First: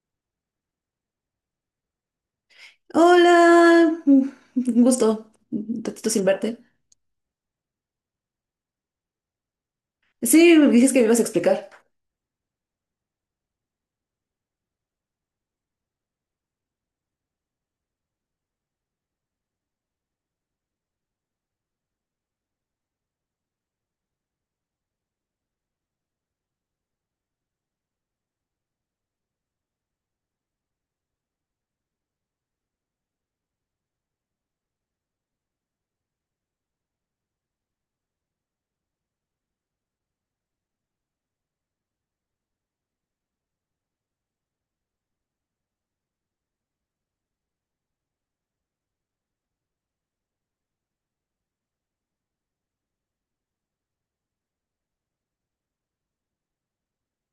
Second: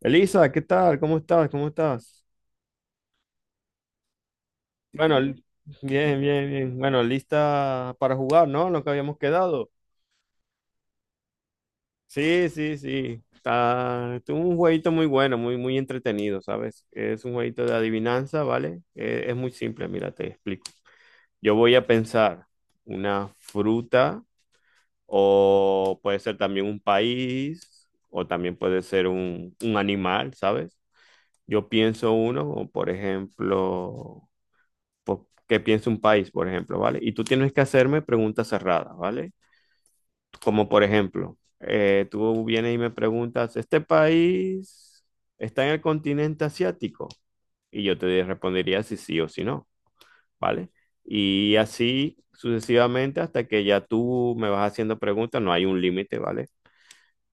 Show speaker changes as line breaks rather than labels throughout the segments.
Elisa, ¿qué tal? ¿Cómo estás? ¿Cómo estás?
Hola, un
Bueno,
gusto, un ratito
bien,
sin
bien,
verte.
bien. Bueno, lista para jugar, ¿no? Lo que habíamos quedado.
Sí, dices que me ibas a explicar.
Sí, sí, sí. Es un jueguito muy bueno, muy, muy entretenido, ¿sabes? Es un jueguito de adivinanza, ¿vale? Muy simple, mira, te explico. Yo voy a pensar una fruta o puede ser también un país o también puede ser un animal, ¿sabes? Yo pienso uno, por ejemplo... qué piensa un país, por ejemplo, ¿vale? Y tú tienes que hacerme preguntas cerradas, ¿vale? Como por ejemplo, tú vienes y me preguntas, ¿este país está en el continente asiático? Y yo te respondería si sí o si no, ¿vale? Y así sucesivamente hasta que ya tú me vas haciendo preguntas, no hay un límite, ¿vale?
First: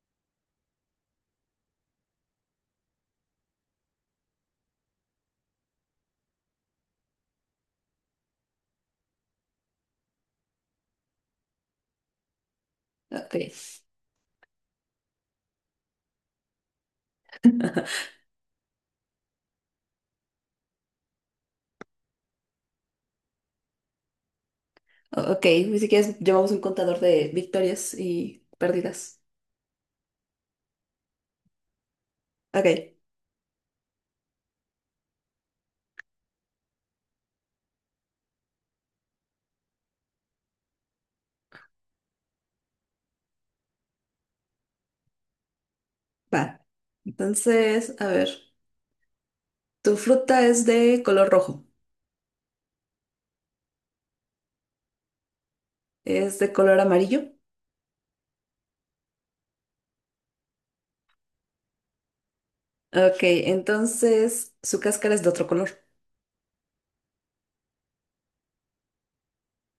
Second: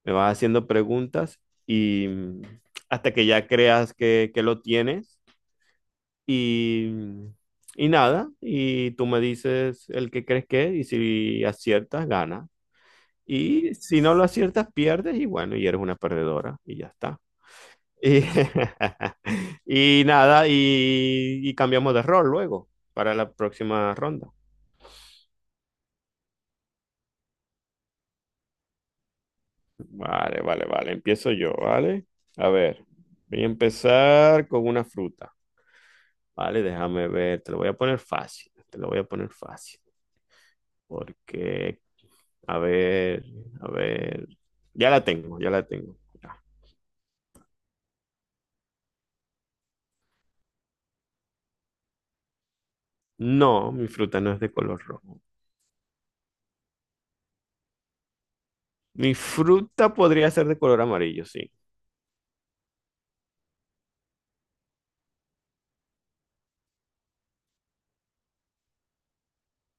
Me vas haciendo preguntas y mm, hasta que ya creas que lo tienes. Y, mm, y nada, y tú me dices el que crees que es, y si aciertas, ganas.
Ok,
Y si no lo aciertas, pierdes, y bueno, y eres una perdedora, y ya está. Y, y nada, y cambiamos de rol luego para la próxima ronda.
ok, si quieres llevamos un contador de victorias y pérdidas.
Vale, vale, vale, empiezo yo, ¿vale? A ver,
Ok,
voy a empezar con una fruta, ¿vale? Déjame ver, te lo voy a poner fácil, te lo voy a poner fácil, porque a ver, a ver. Ya la tengo, ya la tengo. Ya.
va. Entonces, a ver, tu fruta es de color rojo,
No, mi fruta no es de color rojo.
es de color amarillo.
Mi fruta podría ser de color amarillo, sí.
Ok, entonces su cáscara es de otro color.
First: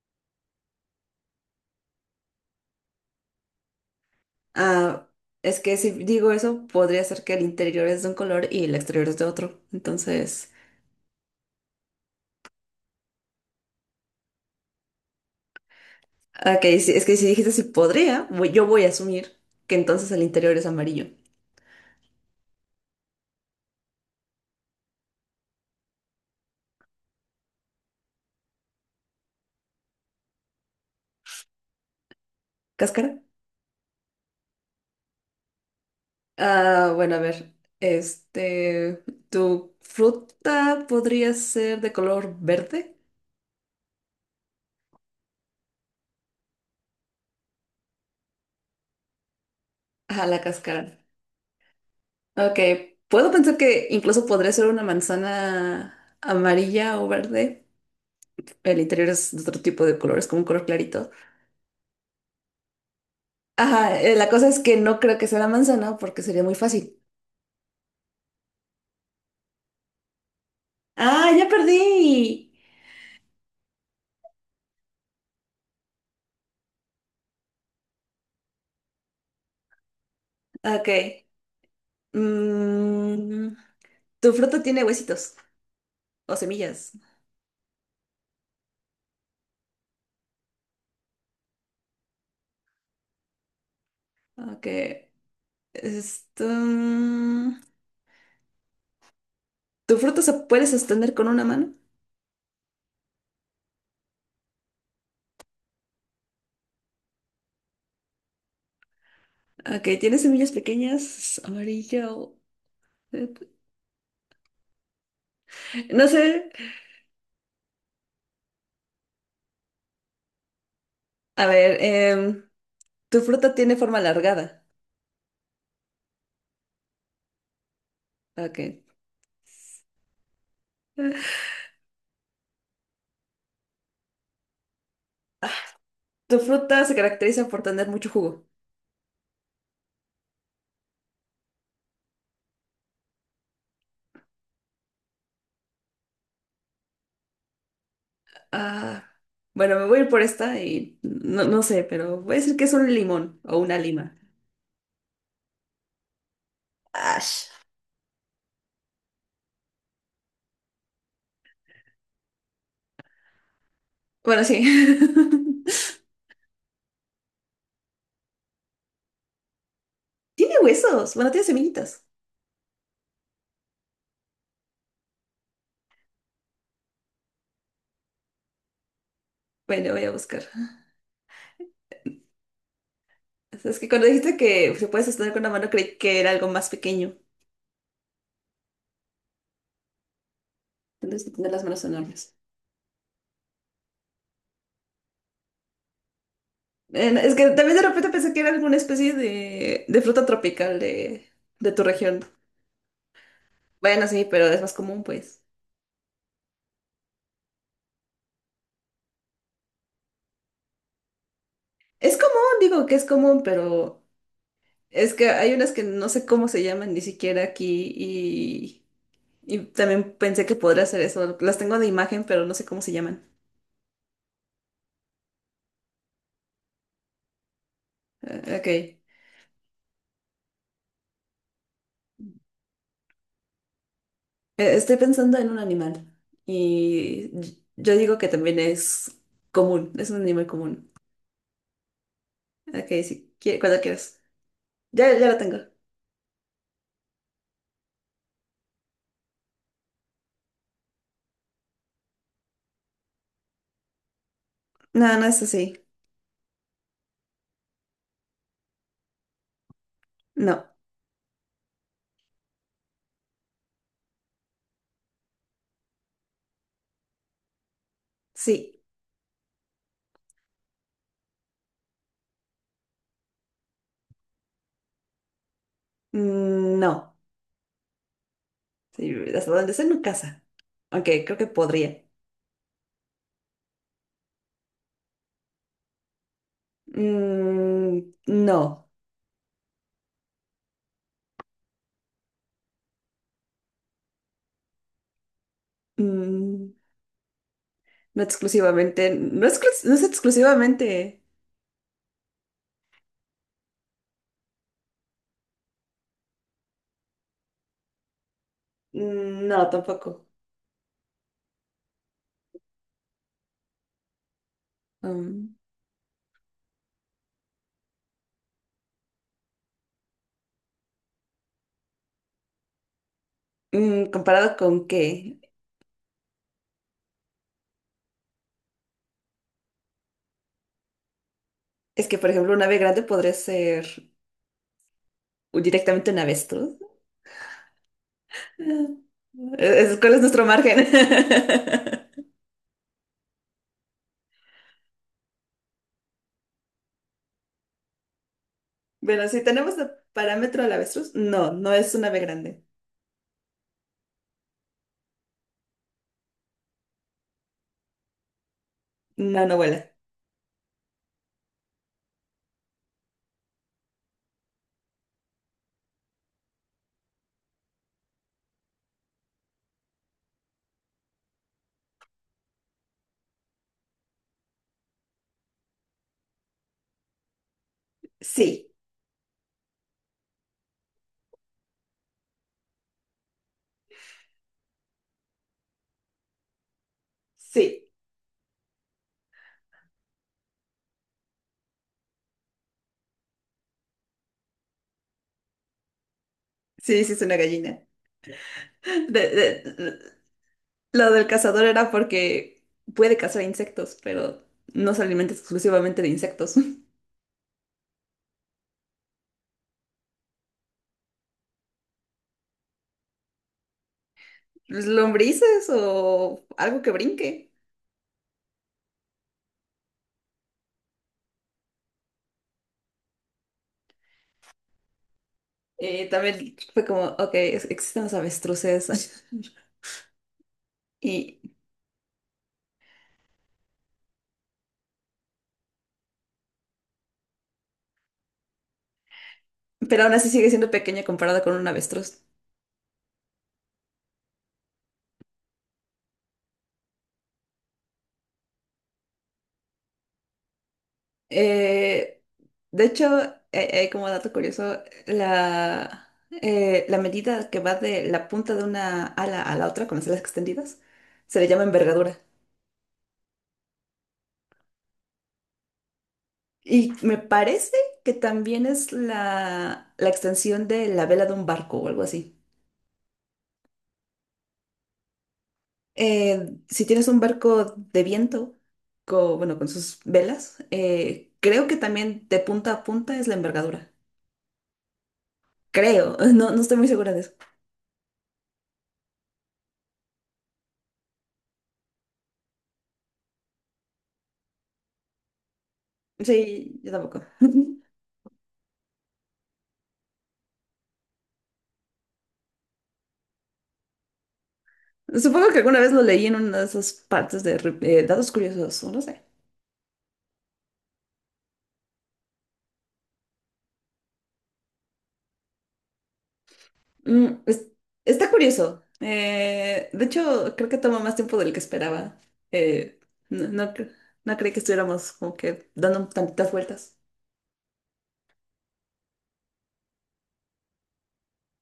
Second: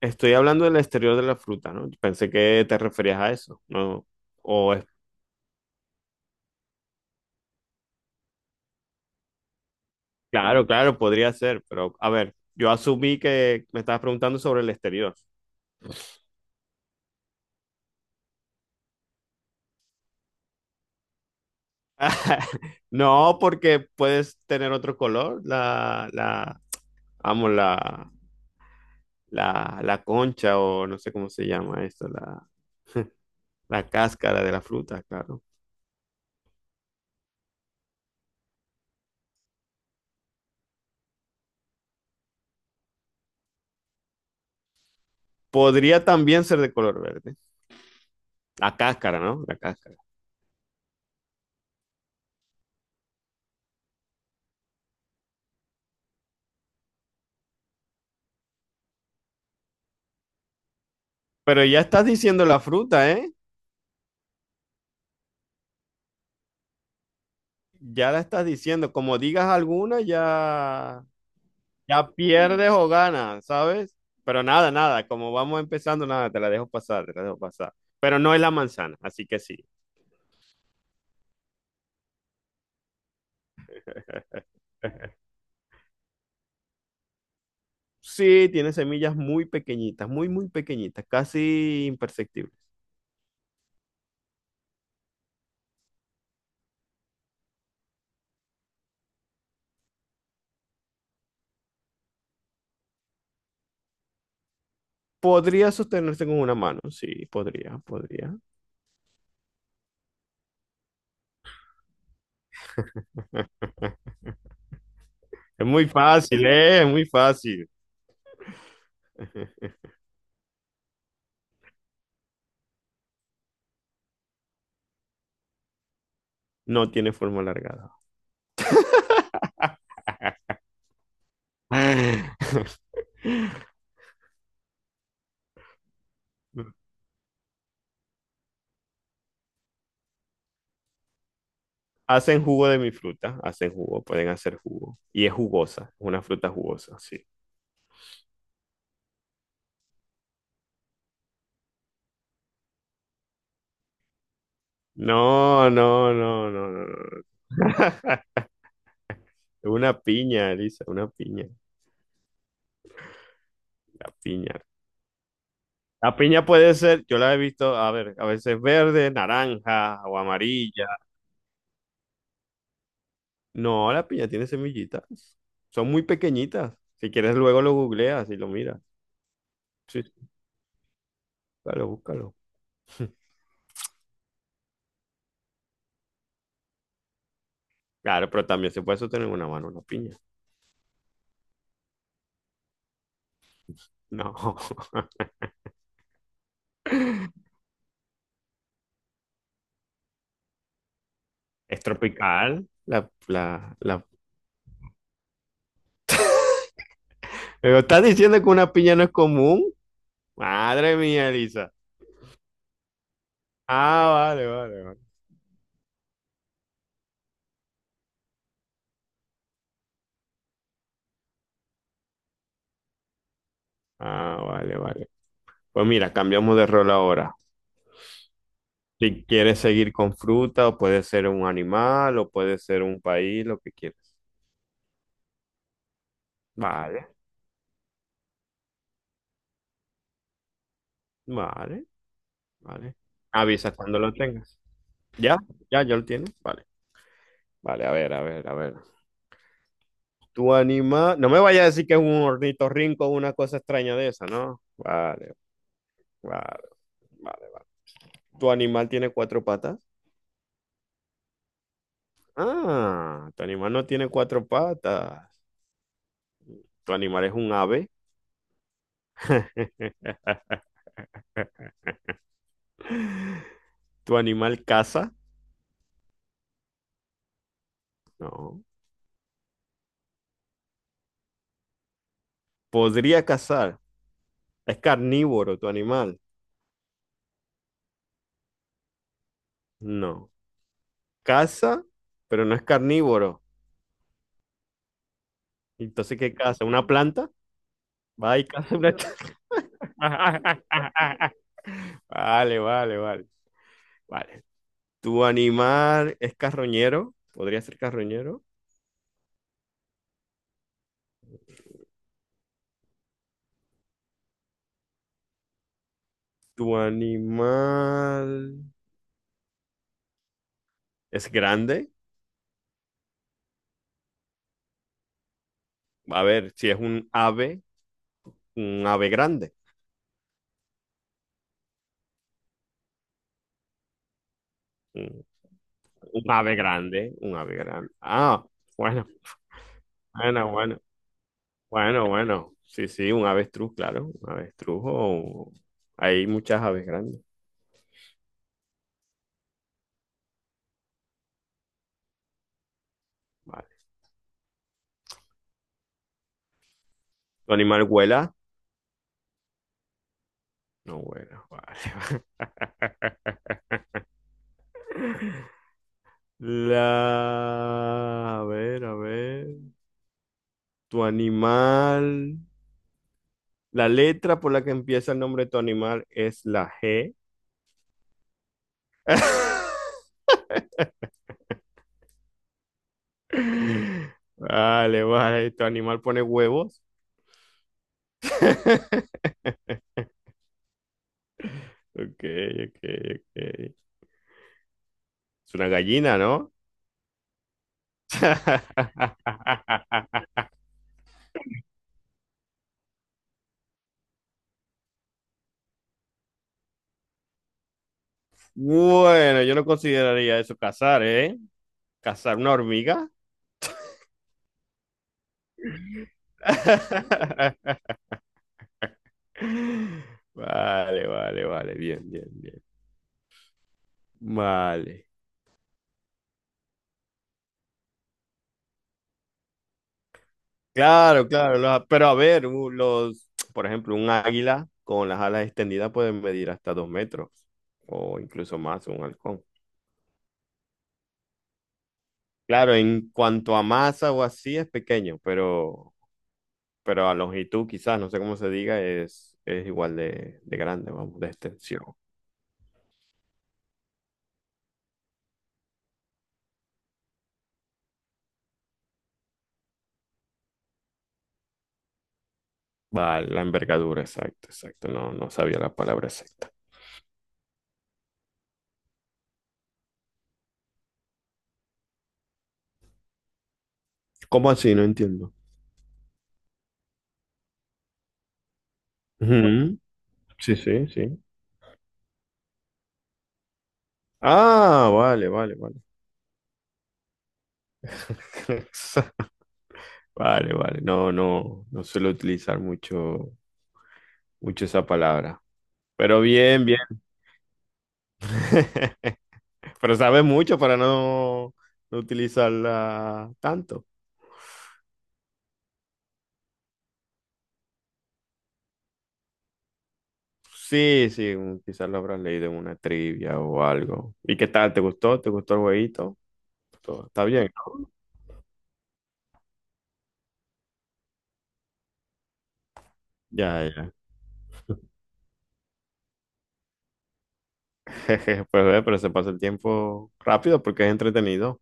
Estoy hablando del exterior de la fruta, ¿no? Pensé que te referías a eso, ¿no? O es...
Ah, es que si digo eso, podría ser que el interior es de un color y el exterior es de otro. Entonces...
Claro, claro, podría ser, pero a ver, yo asumí que me estabas preguntando sobre el exterior.
Ah, ok, sí, es que si dijiste si podría, yo voy a asumir que entonces el interior es amarillo.
No, porque puedes tener otro color, vamos, la concha o no sé cómo se llama esto, la...
¿Cáscara?
La cáscara de la fruta, claro.
Ah, bueno, a ver. Este, ¿tu fruta podría ser de color verde?
Podría también ser de color verde. La cáscara, ¿no? La cáscara.
Ajá, la cáscara. Ok, puedo pensar que incluso podría ser una manzana amarilla o verde. El interior es de otro tipo de color, es como un color clarito.
Pero ya estás diciendo la fruta, ¿eh?
Ajá, la cosa es que no creo que sea la manzana porque sería muy fácil.
Ya la estás diciendo. Como digas alguna, ya,
¡Ah, ya perdí!
ya pierdes o ganas, ¿sabes? Pero nada, nada. Como vamos empezando, nada, te la dejo pasar, te la dejo pasar. Pero no es la manzana, así que sí.
Ok. Mm, Tu fruta tiene huesitos o semillas.
Sí, tiene semillas muy pequeñitas, muy, muy pequeñitas, casi imperceptibles.
Ok. Esto... ¿Tu fruta se puede sostener con una mano?
Podría sostenerse con una mano, sí, podría, podría.
Ok, tiene semillas pequeñas, amarillo. eh,
Es muy
No
fácil,
sé.
¿eh? Es muy fácil.
A ver, tu fruta tiene forma alargada.
No tiene forma alargada.
Ok. Tu fruta se caracteriza por tener mucho jugo.
Hacen jugo de mi fruta, hacen jugo, pueden hacer jugo. Y es jugosa, es una fruta jugosa, sí.
Ah, bueno, me voy a ir por esta y no, no sé, pero voy a decir que es un limón o una lima.
No, no, no, no, no,
Ash.
no. Una piña, Elisa, una piña, la
Bueno,
piña.
sí.
La piña puede ser, yo la he visto, a ver, a veces verde, naranja o
Tiene
amarilla.
huesos. Bueno, tiene semillitas.
No, la piña tiene semillitas. Son muy pequeñitas. Si quieres, luego lo googleas y lo miras.
Bueno,
Sí,
voy a
sí,
buscar.
búscalo, búscalo.
Es que cuando dijiste que se puede sostener con la mano, creí que era algo más pequeño.
Claro, pero también se puede sostener en una mano una piña.
Tienes que tener las manos enormes.
No,
Es que también de repente pensé que era alguna especie de fruta tropical de
es
tu región.
tropical. La...
Bueno, sí, pero es más común, pues.
Pero estás diciendo que una piña no es común. Madre mía, Elisa.
Es común, digo que es común, pero
Ah, vale, vale, vale.
es que hay unas que no sé cómo se llaman ni siquiera aquí y también pensé que podría ser eso. Las tengo de imagen, pero no sé cómo se llaman.
Ah, vale, vale. Pues mira, cambiamos de rol ahora.
Ok.
Si quieres seguir con fruta, o puede ser un animal, o puede ser un país, lo que quieras.
Estoy pensando en un animal
Vale,
y yo digo que también es común, es un animal común.
vale,
Ok,
vale.
sí,
Avisa
cuando
cuando lo
quieras.
tengas.
Ya, ya
¿Ya?
lo tengo.
¿Ya? ¿Ya lo tienes? Vale, vale, a ver, a ver, a ver. Tu animal. No me vayas a decir que es un ornitorrinco o una cosa extraña de esa, ¿no?
No, no
Vale.
es así.
Vale, vale. ¿Tu animal tiene cuatro patas?
No,
Ah, tu animal no tiene cuatro patas. ¿Tu animal es un ave?
sí.
¿Tu animal caza?
No.
No.
Sí, hasta donde sé no casa. Aunque creo que podría.
¿Podría cazar? ¿Es carnívoro tu animal?
Mm, no.
No. ¿Caza? Pero no es carnívoro. Entonces, ¿qué caza?
Mm,
¿Una planta?
no
Va y caza una...
exclusivamente, no, no es exclusivamente.
Vale, vale, vale. Vale. ¿Tu animal es carroñero? ¿Podría ser carroñero?
No, tampoco. Um,
¿Tu animal... es grande?
¿Comparado con qué?
A ver, si es un ave grande.
Es que, por ejemplo, un ave grande podría ser,
Un,
o directamente una
un ave
avestruz.
grande, un ave grande. Ah, bueno,
¿Cuál es nuestro
bueno, bueno,
margen?
bueno, bueno. Sí, sí, un avestruz, claro. Un avestruz o... Hay muchas aves grandes.
Bueno, si tenemos el parámetro del avestruz, no, no es un ave grande.
Vale. ¿Tu animal vuela?
No, no vuela.
No vuela. Vale. La... A ver, a ver. Tu animal... La letra por la que empieza el nombre de tu animal es la G.
Sí,
Vale, vale, tu animal pone huevos.
sí,
Ok, ok, ok. Es una gallina, ¿no?
sí, sí es una gallina. De- de- lo del cazador era porque puede cazar insectos, pero no se alimenta exclusivamente de insectos.
Bueno, yo no consideraría eso cazar, ¿eh? ¿Cazar una hormiga?
Lombrices o algo que brinque.
Vale, vale, vale, bien, bien, bien. Vale.
También fue como, ok, existen los avestruces.
Claro,
Y
claro, pero a ver, los, por ejemplo, un águila con las alas extendidas pueden medir hasta 2 metros o incluso más, un halcón.
pero aún así sigue siendo pequeña comparada con un avestruz.
Claro, en cuanto a masa o así es pequeño, pero a longitud quizás, no sé cómo se diga, es igual de grande, vamos, de extensión.
Eh, de hecho, como dato curioso, la, la medida que va de la punta de una ala a la otra con las alas extendidas se le llama envergadura.
Vale, la envergadura, exacto, exacto, no, no sabía la palabra exacta.
Y me parece que también es la extensión de la vela de un barco o algo así.
¿Cómo así? No entiendo.
Si tienes un barco de viento, bueno, con
Ujú,
sus
sí,
velas,
sí, sí.
creo que también de punta a punta es la envergadura.
Ah, vale, vale, vale.
Creo, no, no estoy muy segura de eso.
Vale, vale, no, no, no suelo utilizar mucho, mucho esa palabra. Pero bien, bien.
Sí, yo tampoco.
Pero sabe mucho para no, no utilizarla tanto.
Supongo que alguna vez lo leí en una de esas partes de datos curiosos, o no sé.
Sí, sí, quizás lo habrás leído en una trivia o algo. ¿Y qué tal? ¿Te gustó? ¿Te gustó el jueguito? Está
Mm,
bien, ¿no?
está curioso. De hecho, creo que toma más tiempo del que esperaba. Eh, no,
Ya,
no, cre-
ya.
no creí que estuviéramos como que dando tantitas vueltas.
Jeje, pues ve, pero se pasa el tiempo rápido porque es entretenido.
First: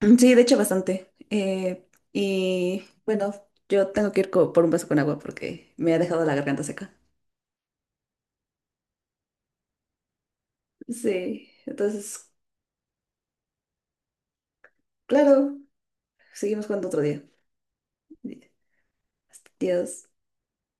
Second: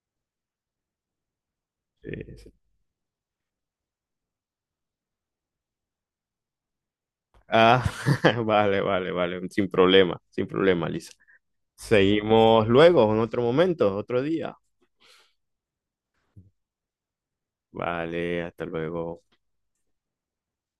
Mm, sí, de hecho, bastante.
Sí, sí.
Y bueno, yo tengo que ir por un vaso con agua porque me ha dejado la garganta seca.
Ah, vale, vale, vale. Sin problema, sin problema, Lisa.
Sí, entonces,
Seguimos luego, en otro momento, otro día.
claro, seguimos jugando otro día.
Vale, hasta luego.
Dios.